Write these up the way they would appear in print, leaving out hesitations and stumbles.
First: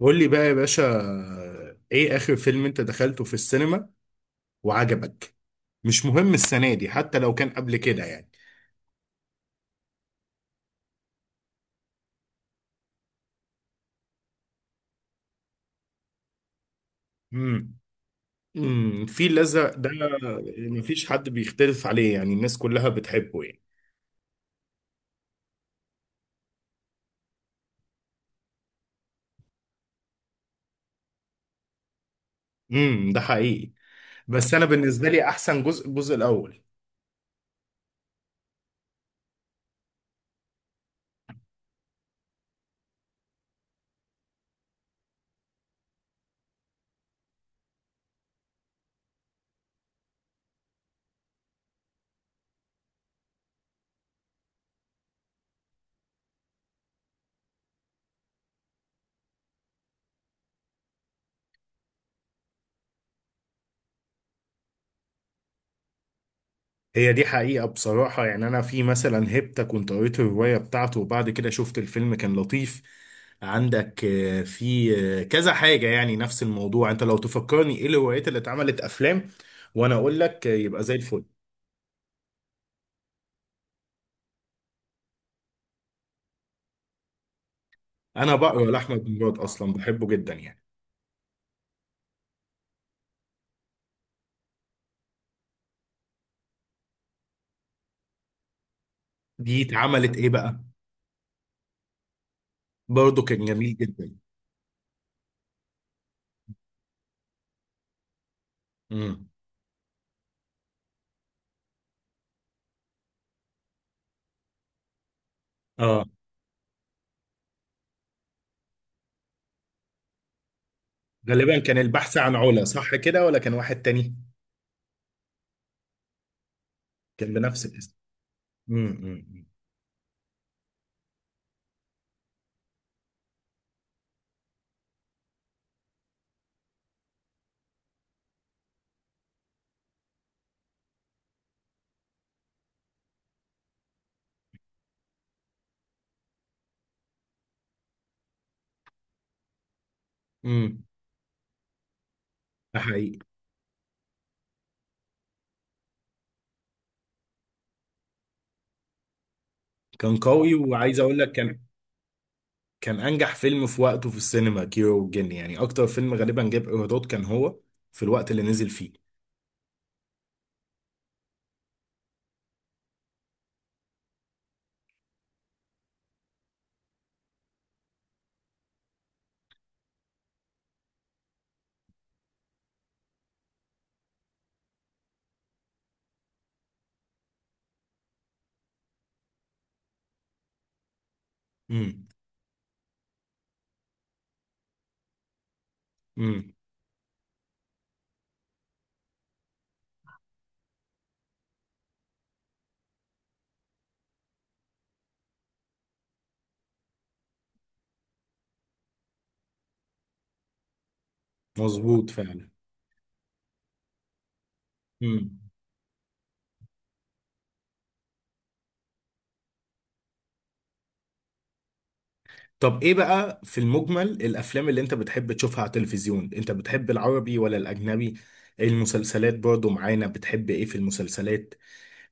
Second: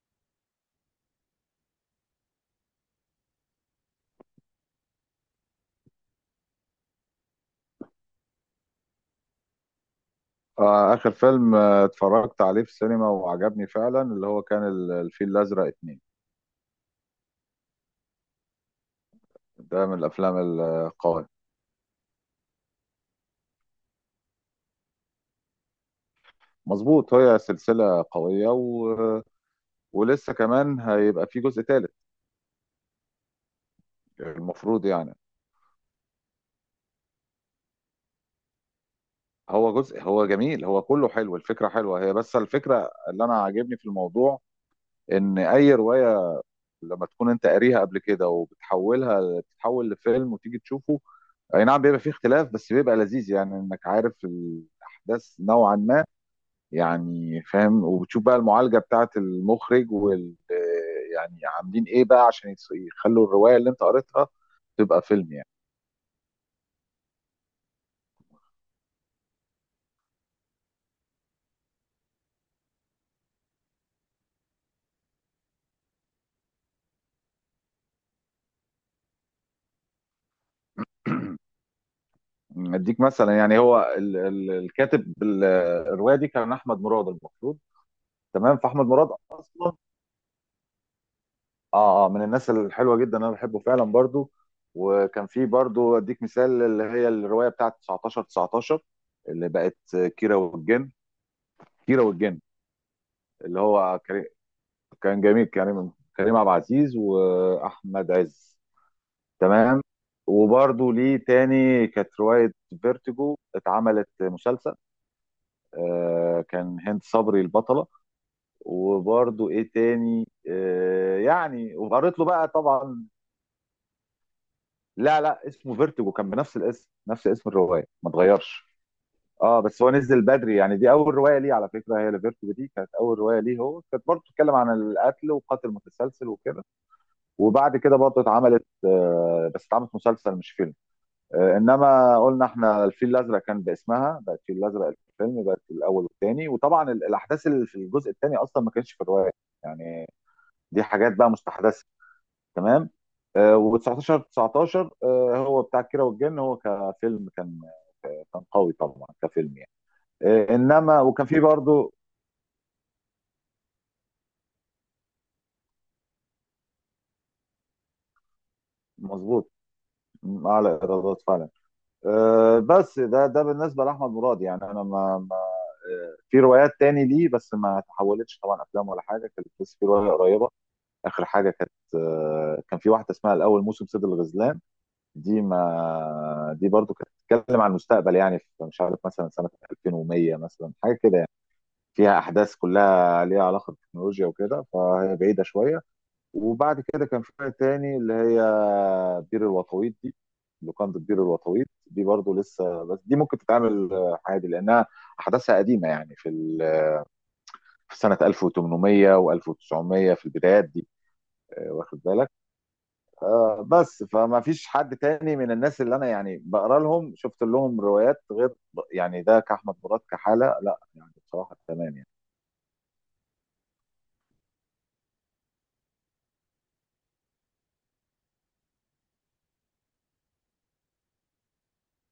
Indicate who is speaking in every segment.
Speaker 1: قول لي بقى يا باشا، ايه اخر فيلم انت دخلته في السينما وعجبك؟ مش مهم السنة دي، حتى لو كان قبل كده يعني.
Speaker 2: آخر فيلم اتفرجت عليه في السينما وعجبني فعلا، اللي هو كان الفيل الأزرق اتنين.
Speaker 1: امم الفيل الازرق
Speaker 2: ده
Speaker 1: ده،
Speaker 2: من الأفلام
Speaker 1: مفيش
Speaker 2: القوية.
Speaker 1: حد بيختلف عليه، يعني الناس كلها بتحبه يعني.
Speaker 2: مظبوط، هي سلسلة قوية و... ولسه كمان هيبقى في جزء تالت،
Speaker 1: ده حقيقي. بس انا
Speaker 2: المفروض
Speaker 1: بالنسبة
Speaker 2: يعني.
Speaker 1: لي احسن جزء الجزء الاول.
Speaker 2: هو جزء، هو جميل، هو كله حلو، الفكرة حلوة هي، بس الفكرة اللي أنا عاجبني في الموضوع إن أي رواية لما تكون أنت قاريها قبل كده وبتحولها تتحول لفيلم وتيجي تشوفه، أي نعم بيبقى فيه اختلاف بس بيبقى لذيذ يعني إنك عارف الأحداث نوعا ما، يعني فاهم، وبتشوف بقى المعالجة بتاعت المخرج يعني عاملين ايه بقى عشان يخلوا الرواية اللي انت قريتها تبقى فيلم يعني.
Speaker 1: هي دي حقيقة بصراحة، يعني أنا في مثلا هيبتا كنت قريت الرواية بتاعته وبعد كده شفت الفيلم، كان لطيف. عندك في كذا حاجة يعني نفس الموضوع. أنت لو تفكرني إيه الروايات اللي اتعملت أفلام، وأنا أقول لك يبقى زي الفل.
Speaker 2: اديك مثلا، يعني هو ال ال الكاتب، الرواية دي كان احمد مراد المفروض.
Speaker 1: أنا
Speaker 2: تمام،
Speaker 1: بقرا
Speaker 2: فاحمد
Speaker 1: لأحمد
Speaker 2: مراد
Speaker 1: مراد أصلا،
Speaker 2: اصلا،
Speaker 1: بحبه جدا يعني.
Speaker 2: اه اه، من الناس الحلوة جدا، انا بحبه فعلا برضو. وكان في برضو، اديك مثال، اللي هي الرواية بتاعت 19 19، اللي
Speaker 1: دي
Speaker 2: بقت
Speaker 1: اتعملت إيه
Speaker 2: كيرة
Speaker 1: بقى؟
Speaker 2: والجن، كيرة والجن
Speaker 1: برضه كان
Speaker 2: اللي
Speaker 1: جميل
Speaker 2: هو،
Speaker 1: جدا.
Speaker 2: كان جميل، كريم، كريم عبد العزيز واحمد عز.
Speaker 1: امم
Speaker 2: تمام. وبرضه ليه تاني كانت روايه فيرتيجو، اتعملت مسلسل،
Speaker 1: آه
Speaker 2: آه، كان هند صبري البطله. وبرضه ايه تاني،
Speaker 1: غالبا
Speaker 2: يعني،
Speaker 1: كان البحث
Speaker 2: وقريت له
Speaker 1: عن
Speaker 2: بقى
Speaker 1: علا، صح
Speaker 2: طبعا.
Speaker 1: كده، ولا كان واحد تاني؟
Speaker 2: لا لا، اسمه فيرتيجو، كان بنفس الاسم، نفس
Speaker 1: كان
Speaker 2: اسم
Speaker 1: بنفس
Speaker 2: الروايه
Speaker 1: الاسم.
Speaker 2: ما اتغيرش،
Speaker 1: امم امم
Speaker 2: اه. بس هو نزل بدري يعني، دي اول روايه ليه، على فكره هي لفيرتيجو دي كانت اول روايه ليه، هو كانت برضه بتتكلم عن القتل وقاتل متسلسل وكده. وبعد كده برضه اتعملت، بس اتعملت مسلسل مش فيلم. انما قلنا احنا الفيل الازرق كان باسمها، بقت الفيل الازرق الفيلم، بقت الاول والثاني، وطبعا الاحداث اللي في الجزء الثاني اصلا ما كانتش في الروايه يعني، دي
Speaker 1: امم
Speaker 2: حاجات بقى مستحدثه.
Speaker 1: ده
Speaker 2: تمام.
Speaker 1: حقيقي.
Speaker 2: و19 19 هو بتاع كيرة والجن، هو كفيلم كان، كان قوي طبعا كفيلم يعني.
Speaker 1: كان قوي وعايز
Speaker 2: انما
Speaker 1: اقول
Speaker 2: وكان
Speaker 1: لك
Speaker 2: فيه
Speaker 1: كان.
Speaker 2: برضه،
Speaker 1: كان انجح فيلم في وقته في السينما كيرة والجن، يعني اكتر فيلم غالبا جاب ايرادات كان هو في الوقت اللي نزل فيه.
Speaker 2: مظبوط، اعلى ايرادات فعلا. بس ده بالنسبه لاحمد مراد يعني، انا ما في روايات تاني ليه بس ما تحولتش طبعا افلام ولا حاجه، كانت بس في روايه قريبه، اخر حاجه، كانت كان في واحده اسمها الاول موسم صيد الغزلان. دي، ما دي برضو كانت بتتكلم عن المستقبل يعني، في مش عارف مثلا سنه 2100 مثلا، حاجه كده يعني،
Speaker 1: امم،
Speaker 2: فيها احداث كلها ليها علاقه بالتكنولوجيا وكده، فهي بعيده شويه.
Speaker 1: امم،
Speaker 2: وبعد كده كان في روايه تاني، اللي هي بير الوطويط دي، لوكاندا بير الوطويط دي برضو لسه، بس دي ممكن تتعمل عادي، لانها احداثها قديمه يعني، في في سنة 1800 و1900، في البدايات دي. واخد
Speaker 1: مظبوط
Speaker 2: بالك.
Speaker 1: فعلا.
Speaker 2: بس فما فيش حد تاني
Speaker 1: امم
Speaker 2: من الناس اللي انا يعني بقرا لهم شفت لهم روايات غير، يعني ده كأحمد مراد كحالة لا يعني بصراحة. تمام يعني.
Speaker 1: طب ايه بقى في المجمل الافلام اللي انت بتحب تشوفها على التلفزيون، انت بتحب العربي ولا الاجنبي؟ إيه المسلسلات برضو معانا، بتحب ايه في المسلسلات؟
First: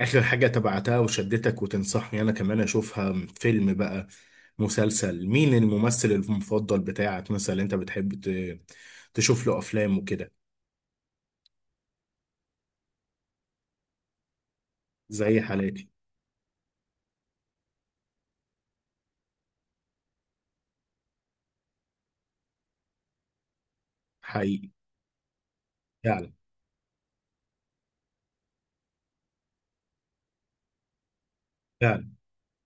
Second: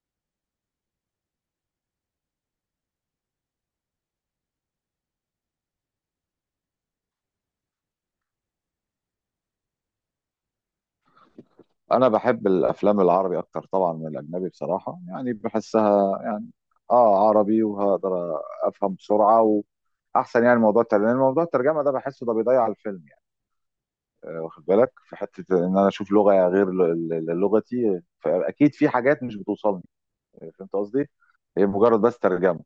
Speaker 1: اخر حاجة تبعتها وشدتك وتنصحني انا كمان اشوفها، فيلم بقى مسلسل، مين الممثل المفضل بتاعك مثلا؟ انت بتحب تشوف له افلام وكده؟
Speaker 2: انا بحب الافلام العربي اكتر طبعا من الاجنبي بصراحة، يعني
Speaker 1: زي حالاتي.
Speaker 2: بحسها يعني، اه، عربي وهقدر افهم بسرعة واحسن، يعني موضوع الترجمة، لأن موضوع الترجمة ده بحسه ده بيضيع الفيلم، واخد
Speaker 1: حقيقي.
Speaker 2: بالك، في حته ان انا اشوف
Speaker 1: فعلا.
Speaker 2: لغه غير لغتي، فاكيد في حاجات مش بتوصلني، فهمت قصدي، هي مجرد
Speaker 1: فعلا.
Speaker 2: بس ترجمه.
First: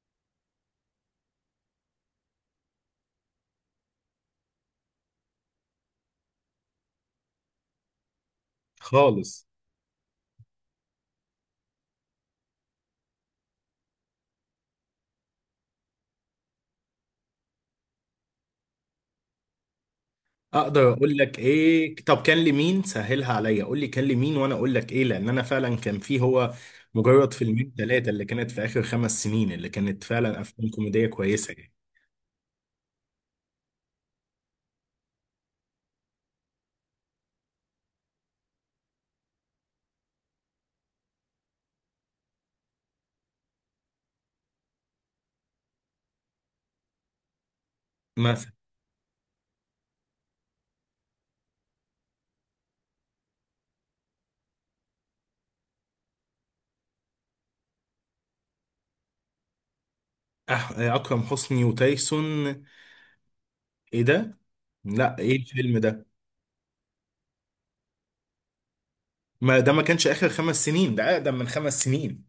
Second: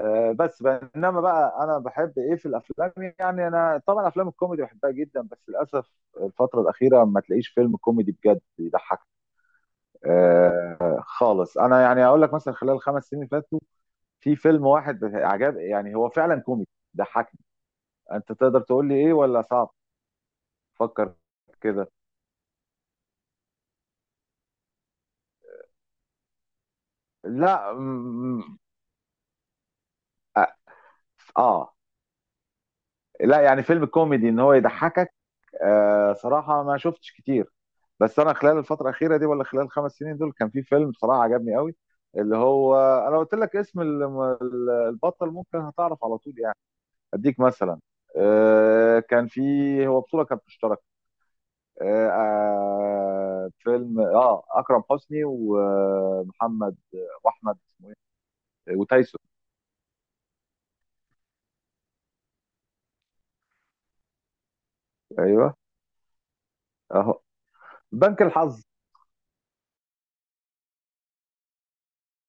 Speaker 2: بس بقى، انما بقى، انا بحب ايه في الافلام يعني. انا طبعا افلام الكوميدي بحبها جدا، بس للاسف الفتره الاخيره ما تلاقيش فيلم كوميدي بجد يضحك.
Speaker 1: خالص.
Speaker 2: آه. خالص. انا يعني اقول لك مثلا، خلال الخمس سنين اللي فاتوا، في فيلم واحد عجب، يعني هو فعلا كوميدي، ضحكني. انت تقدر تقول لي ايه ولا صعب؟
Speaker 1: اقدر
Speaker 2: فكر
Speaker 1: اقول لك
Speaker 2: كده.
Speaker 1: ايه. طب كان لمين؟ سهلها عليا، قول لي كان لمين وانا اقول لك ايه، لان انا فعلا كان في هو. مجرد
Speaker 2: لا،
Speaker 1: فيلمين ثلاثه اللي كانت في اخر 5 سنين، اللي كانت فعلا افلام كوميديه كويسه يعني.
Speaker 2: اه، لا يعني فيلم كوميدي ان هو يضحكك، آه، صراحه ما شفتش كتير، بس انا خلال الفتره الاخيره دي ولا خلال الخمس سنين دول كان في فيلم بصراحه عجبني قوي، اللي هو، انا قلت لك اسم البطل ممكن هتعرف على طول يعني. اديك مثلا،
Speaker 1: مثلا.
Speaker 2: كان في، هو بطوله كانت مشتركه، فيلم اكرم حسني ومحمد واحمد، وتايسون.
Speaker 1: اكرم حسني وتايسون؟ ايه ده؟ لا ايه
Speaker 2: ايوه،
Speaker 1: الفيلم ده؟
Speaker 2: اهو، بنك الحظ.
Speaker 1: ما ده ما كانش اخر 5 سنين، ده اقدم من 5 سنين.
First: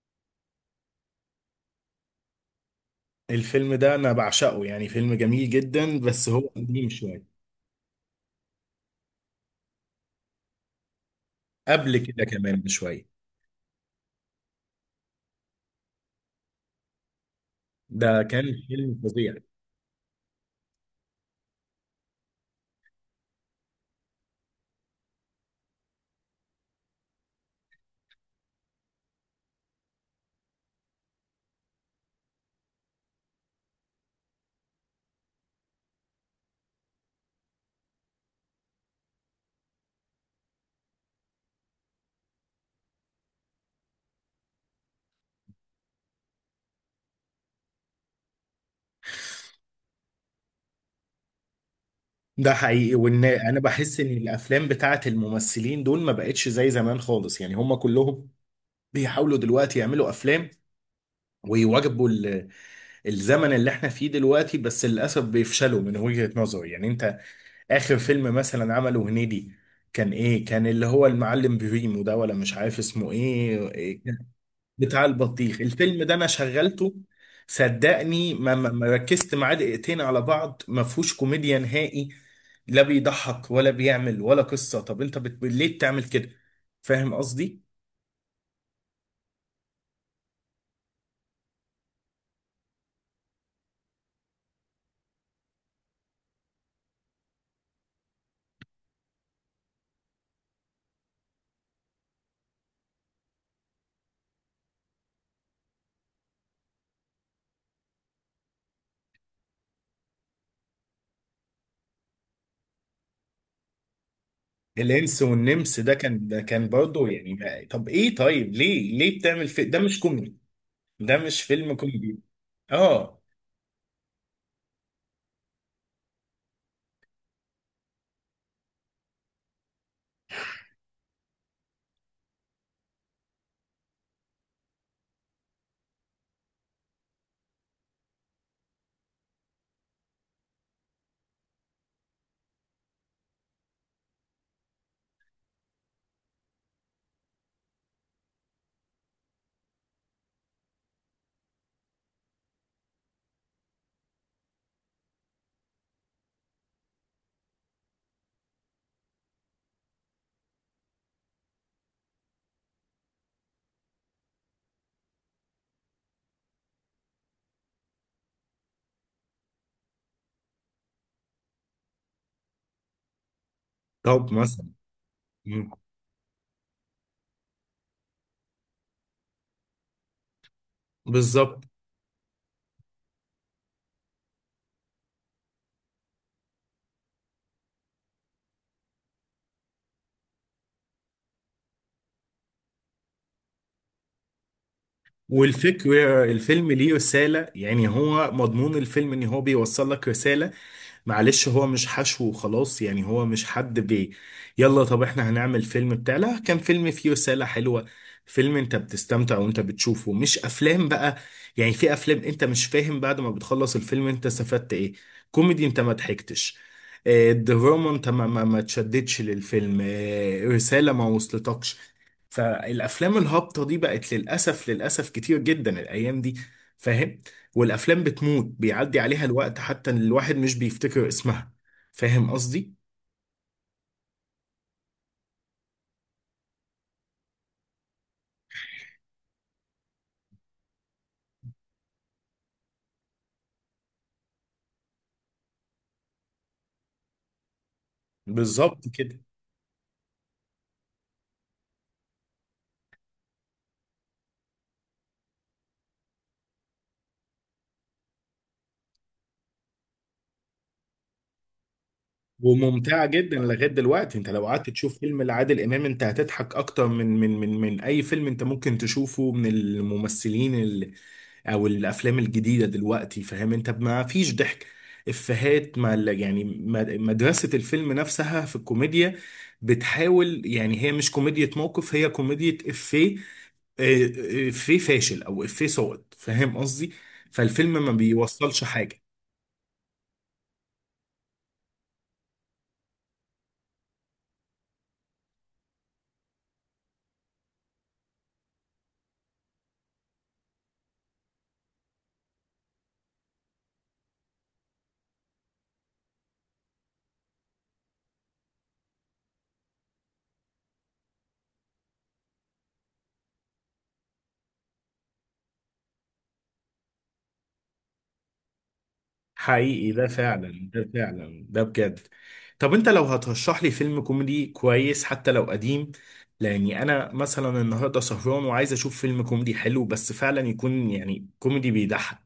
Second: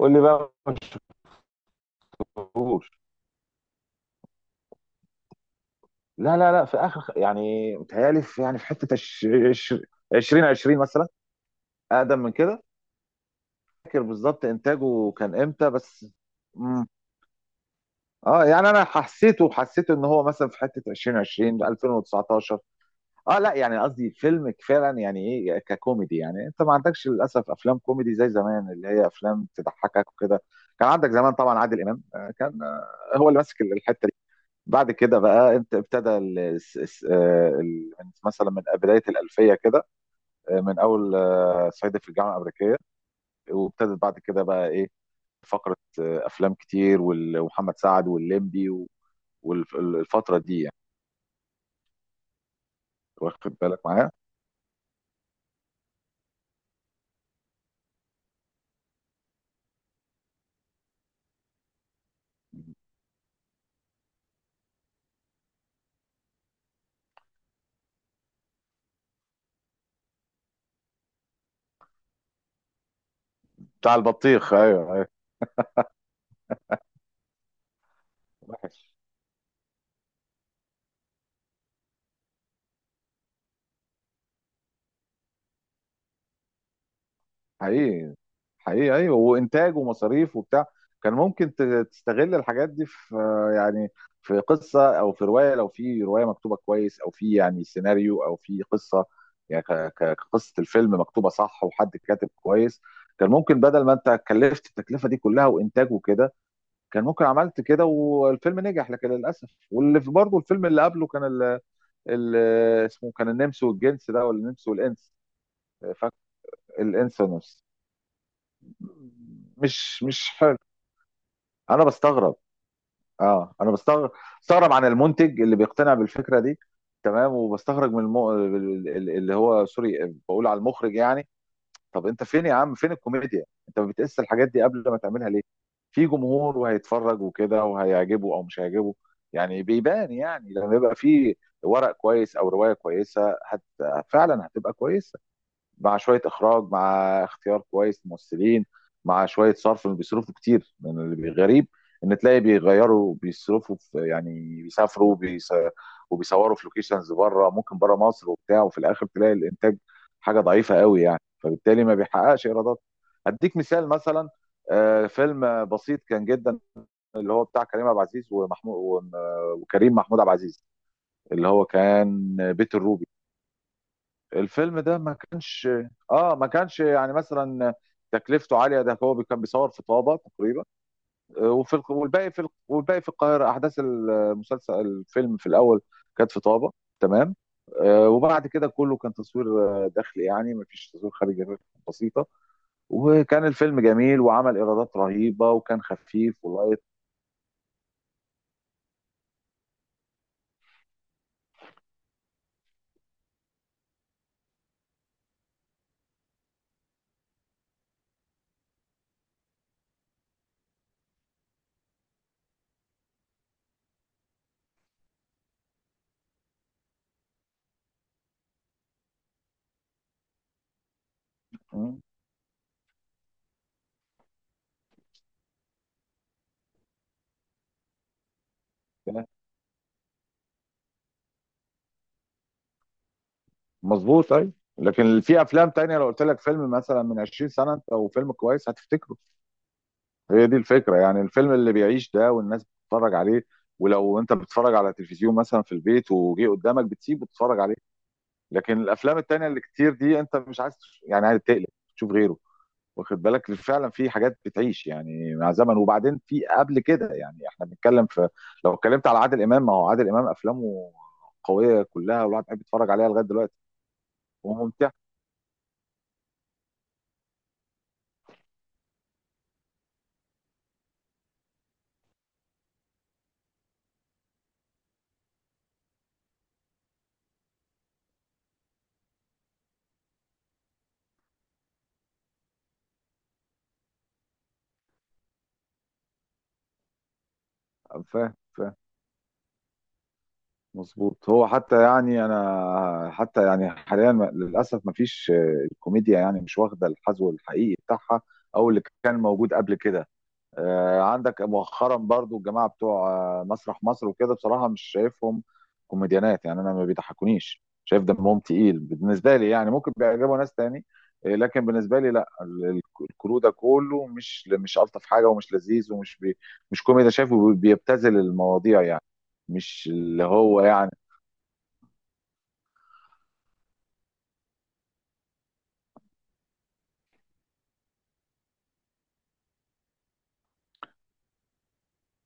Speaker 2: قول لي بقى ما شفتوش.
Speaker 1: الفيلم ده انا بعشقه يعني، فيلم جميل جدا بس
Speaker 2: لا
Speaker 1: هو
Speaker 2: لا لا، في
Speaker 1: قديم
Speaker 2: اخر
Speaker 1: شويه.
Speaker 2: يعني، متهيألي في، يعني في حته 2020 مثلا،
Speaker 1: قبل
Speaker 2: اقدم
Speaker 1: كده
Speaker 2: من
Speaker 1: كمان
Speaker 2: كده،
Speaker 1: بشويه.
Speaker 2: فاكر بالظبط انتاجه كان امتى بس. مم.
Speaker 1: ده كان
Speaker 2: اه، يعني انا
Speaker 1: فيلم فظيع.
Speaker 2: حسيته، ان هو مثلا في حته 2020، 2019. اه لا، يعني قصدي فيلم فعلا يعني، يعني ايه ككوميدي، يعني انت ما عندكش للاسف افلام كوميدي زي زمان، اللي هي افلام تضحكك وكده. كان عندك زمان طبعا عادل امام، كان، هو اللي ماسك الحته. بعد كده بقى انت ابتدى مثلا من بدايه الالفيه كده، من اول، صعيدي في الجامعه الامريكيه، وابتدت بعد كده بقى ايه، فقره افلام كتير ومحمد سعد والليمبي والفتره دي يعني.
Speaker 1: ده حقيقي، وان
Speaker 2: واخد
Speaker 1: انا
Speaker 2: بالك
Speaker 1: بحس ان
Speaker 2: معايا.
Speaker 1: الافلام بتاعت الممثلين دول ما بقتش زي زمان خالص، يعني هم كلهم بيحاولوا دلوقتي يعملوا افلام ويواجبوا الزمن اللي احنا فيه دلوقتي، بس للاسف بيفشلوا من وجهة نظري يعني. انت اخر فيلم مثلا عمله هنيدي كان ايه؟ كان اللي هو المعلم بريمو ده، ولا مش عارف اسمه ايه؟
Speaker 2: بتاع البطيخ،
Speaker 1: بتاع
Speaker 2: ايوه.
Speaker 1: البطيخ. الفيلم ده انا شغلته، صدقني ما ما
Speaker 2: ايوه.
Speaker 1: ما ركزت معاه دقيقتين على بعض، ما فيهوش كوميديا نهائي. لا بيضحك ولا بيعمل ولا قصة. طب انت ليه بتعمل كده؟ فاهم قصدي.
Speaker 2: حقيقي. حقيقي ايوه، وانتاج ومصاريف وبتاع، كان ممكن تستغل الحاجات دي في يعني في قصه او في روايه، لو في روايه مكتوبه كويس او في يعني سيناريو او في قصه، يعني كقصه الفيلم مكتوبه صح، وحد كاتب كويس، كان ممكن بدل ما انت كلفت التكلفه دي كلها وانتاج وكده، كان ممكن عملت كده والفيلم نجح، لكن للاسف. واللي في برضه الفيلم اللي قبله كان ال ال اسمه كان النمس والجنس ده، ولا النمس والانس.
Speaker 1: الانس والنمس ده
Speaker 2: فاك
Speaker 1: كان ده كان برضه
Speaker 2: الانس
Speaker 1: يعني
Speaker 2: والنمس.
Speaker 1: ما... طب ايه؟ طيب ليه بتعمل ده مش
Speaker 2: مش
Speaker 1: كوميدي؟
Speaker 2: حلو.
Speaker 1: ده مش فيلم
Speaker 2: انا
Speaker 1: كوميدي،
Speaker 2: بستغرب،
Speaker 1: اه.
Speaker 2: اه انا بستغرب، بستغرب عن المنتج اللي بيقتنع بالفكره دي. تمام، وبستغرب من اللي هو، سوري بقول على المخرج يعني. طب انت فين يا عم؟ فين الكوميديا؟ انت ما بتقيس الحاجات دي قبل ما تعملها ليه؟ في جمهور وهيتفرج وكده، وهيعجبه او مش هيعجبه، يعني بيبان، يعني لما يبقى في ورق كويس او روايه كويسه هت... فعلا هتبقى كويسه، مع شويه اخراج، مع اختيار كويس ممثلين، مع شويه صرف. بيصرفوا كتير من اللي غريب ان تلاقي بيغيروا، بيصرفوا في يعني، بيسافروا بيس... وبيصوروا في لوكيشنز بره، ممكن بره مصر وبتاع، وفي الاخر تلاقي الانتاج حاجه ضعيفه قوي يعني، فبالتالي ما بيحققش ايرادات. هديك مثال مثلا، فيلم بسيط كان جدا، اللي هو بتاع كريم عبد العزيز ومحمود وكريم محمود عبد العزيز، اللي هو كان بيت الروبي.
Speaker 1: طب مثلا.
Speaker 2: الفيلم ده ما كانش،
Speaker 1: مم.
Speaker 2: اه ما كانش يعني مثلا تكلفته عاليه، ده هو كان بيصور في طابه تقريبا،
Speaker 1: بالظبط.
Speaker 2: وفي الق- والباقي في الق- والباقي في القاهره، احداث المسلسل، الفيلم في الاول كانت في طابه، تمام، وبعد كده كله كان تصوير داخلي، يعني ما فيش تصوير خارجي غير بسيطه. وكان الفيلم جميل، وعمل ايرادات رهيبه، وكان
Speaker 1: والفكرة،
Speaker 2: خفيف
Speaker 1: الفيلم
Speaker 2: ولايت.
Speaker 1: ليه رسالة، يعني هو مضمون الفيلم ان هو بيوصل لك رسالة. معلش هو مش حشو وخلاص، يعني هو مش حد بي. يلا طب احنا هنعمل فيلم بتاع، لا كان فيلم فيه رسالة حلوة، فيلم انت بتستمتع وانت بتشوفه، مش افلام بقى. يعني في افلام انت مش فاهم بعد ما بتخلص الفيلم انت استفدت ايه. كوميدي انت ما ضحكتش. الدراما انت ما تشددش للفيلم، رسالة ما وصلتكش.
Speaker 2: مم،
Speaker 1: فالافلام الهابطه دي بقت للاسف للاسف كتير جدا الايام دي. فاهم؟ والافلام بتموت بيعدي عليها
Speaker 2: كده.
Speaker 1: الوقت، حتى إن الواحد مش بيفتكر اسمها. فاهم قصدي؟
Speaker 2: مظبوط، ايوه. لكن في افلام تانية، لو قلت لك فيلم مثلا من 20 سنه او فيلم كويس هتفتكره، هي دي الفكرة يعني، الفيلم اللي بيعيش ده والناس بتتفرج عليه، ولو انت بتتفرج على تلفزيون مثلا في البيت وجه قدامك بتسيب وتتفرج عليه. لكن
Speaker 1: بالظبط كده.
Speaker 2: الافلام التانية اللي كتير دي انت مش عايز يعني عايز تقلب تشوف غيره. واخد بالك فعلا، في حاجات بتعيش يعني مع زمن. وبعدين في قبل كده يعني احنا بنتكلم في، لو اتكلمت على عادل امام، ما هو عادل امام افلامه قوية كلها، والواحد بيحب يتفرج
Speaker 1: وممتعه
Speaker 2: عليها لغاية
Speaker 1: جدا
Speaker 2: دلوقتي.
Speaker 1: لغايه دلوقتي. انت لو قعدت
Speaker 2: وممتع.
Speaker 1: تشوف فيلم لعادل امام، انت هتضحك اكتر من اي فيلم انت ممكن تشوفه من الممثلين او الافلام الجديده دلوقتي. فاهم؟ انت ما فيش ضحك. افيهات، ما يعني مدرسه الفيلم نفسها في الكوميديا بتحاول يعني. هي مش كوميديا موقف، هي كوميديا افيه. افيه فاشل او افيه صوت. فاهم قصدي؟ فالفيلم ما
Speaker 2: فاهم.
Speaker 1: بيوصلش حاجه.
Speaker 2: مظبوط. هو حتى يعني، انا حتى يعني حاليا للاسف ما فيش، الكوميديا يعني مش واخده الحذو الحقيقي بتاعها، او اللي كان موجود قبل كده. عندك مؤخرا برضو الجماعه بتوع مسرح مصر وكده، بصراحه مش شايفهم كوميديانات يعني، انا ما بيضحكونيش، شايف دمهم تقيل بالنسبه لي يعني، ممكن بيعجبوا ناس تاني، لكن بالنسبه لي لا، الكرو ده كله مش الطف حاجه، ومش لذيذ، ومش بي مش كوميدي، شايفه بيبتذل المواضيع يعني، مش
Speaker 1: حقيقي، ده
Speaker 2: اللي هو
Speaker 1: فعلا، ده
Speaker 2: يعني.
Speaker 1: فعلا، ده بجد. طب انت لو هترشح لي فيلم كوميدي كويس حتى لو قديم، لاني انا مثلا النهارده سهران وعايز اشوف فيلم كوميدي حلو، بس فعلا يكون يعني كوميدي بيضحك.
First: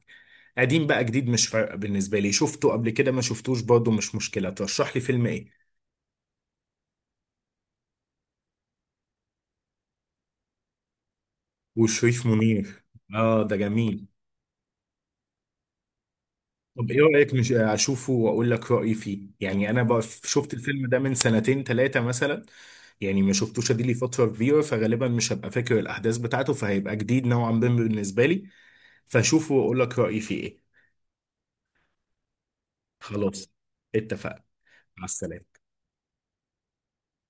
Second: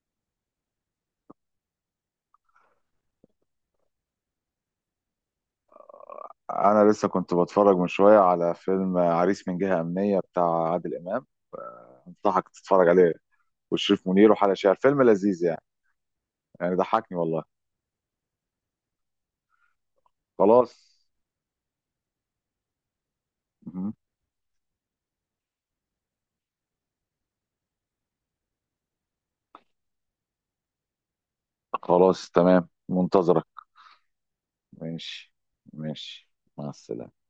Speaker 1: قديم بقى جديد مش فارقه بالنسبه لي، شفته قبل كده ما شفتوش برضه، مش مشكله. ترشح لي فيلم ايه؟
Speaker 2: انا لسه كنت بتفرج من شويه على فيلم عريس من جهه امنيه بتاع عادل امام،
Speaker 1: وشريف
Speaker 2: انصحك
Speaker 1: منير.
Speaker 2: تتفرج عليه،
Speaker 1: اه، ده
Speaker 2: وشريف
Speaker 1: جميل.
Speaker 2: منير وحلا شعر، فيلم لذيذ يعني، يعني
Speaker 1: طب ايه
Speaker 2: ضحكني
Speaker 1: رأيك،
Speaker 2: والله.
Speaker 1: مش اشوفه واقول لك رأيي فيه؟ يعني انا بقى شفت الفيلم ده
Speaker 2: خلاص.
Speaker 1: من سنتين ثلاثة مثلا، يعني ما شفتوش، ادي
Speaker 2: مهم.
Speaker 1: لي فترة كبيرة، فغالبا مش هبقى فاكر الاحداث بتاعته، فهيبقى جديد نوعا ما بالنسبة لي. فاشوفه واقول لك رأيي فيه ايه.
Speaker 2: خلاص، تمام، منتظرك.
Speaker 1: خلاص، اتفقنا. مع
Speaker 2: ماشي.
Speaker 1: السلامة.
Speaker 2: ماشي. مع السلامه.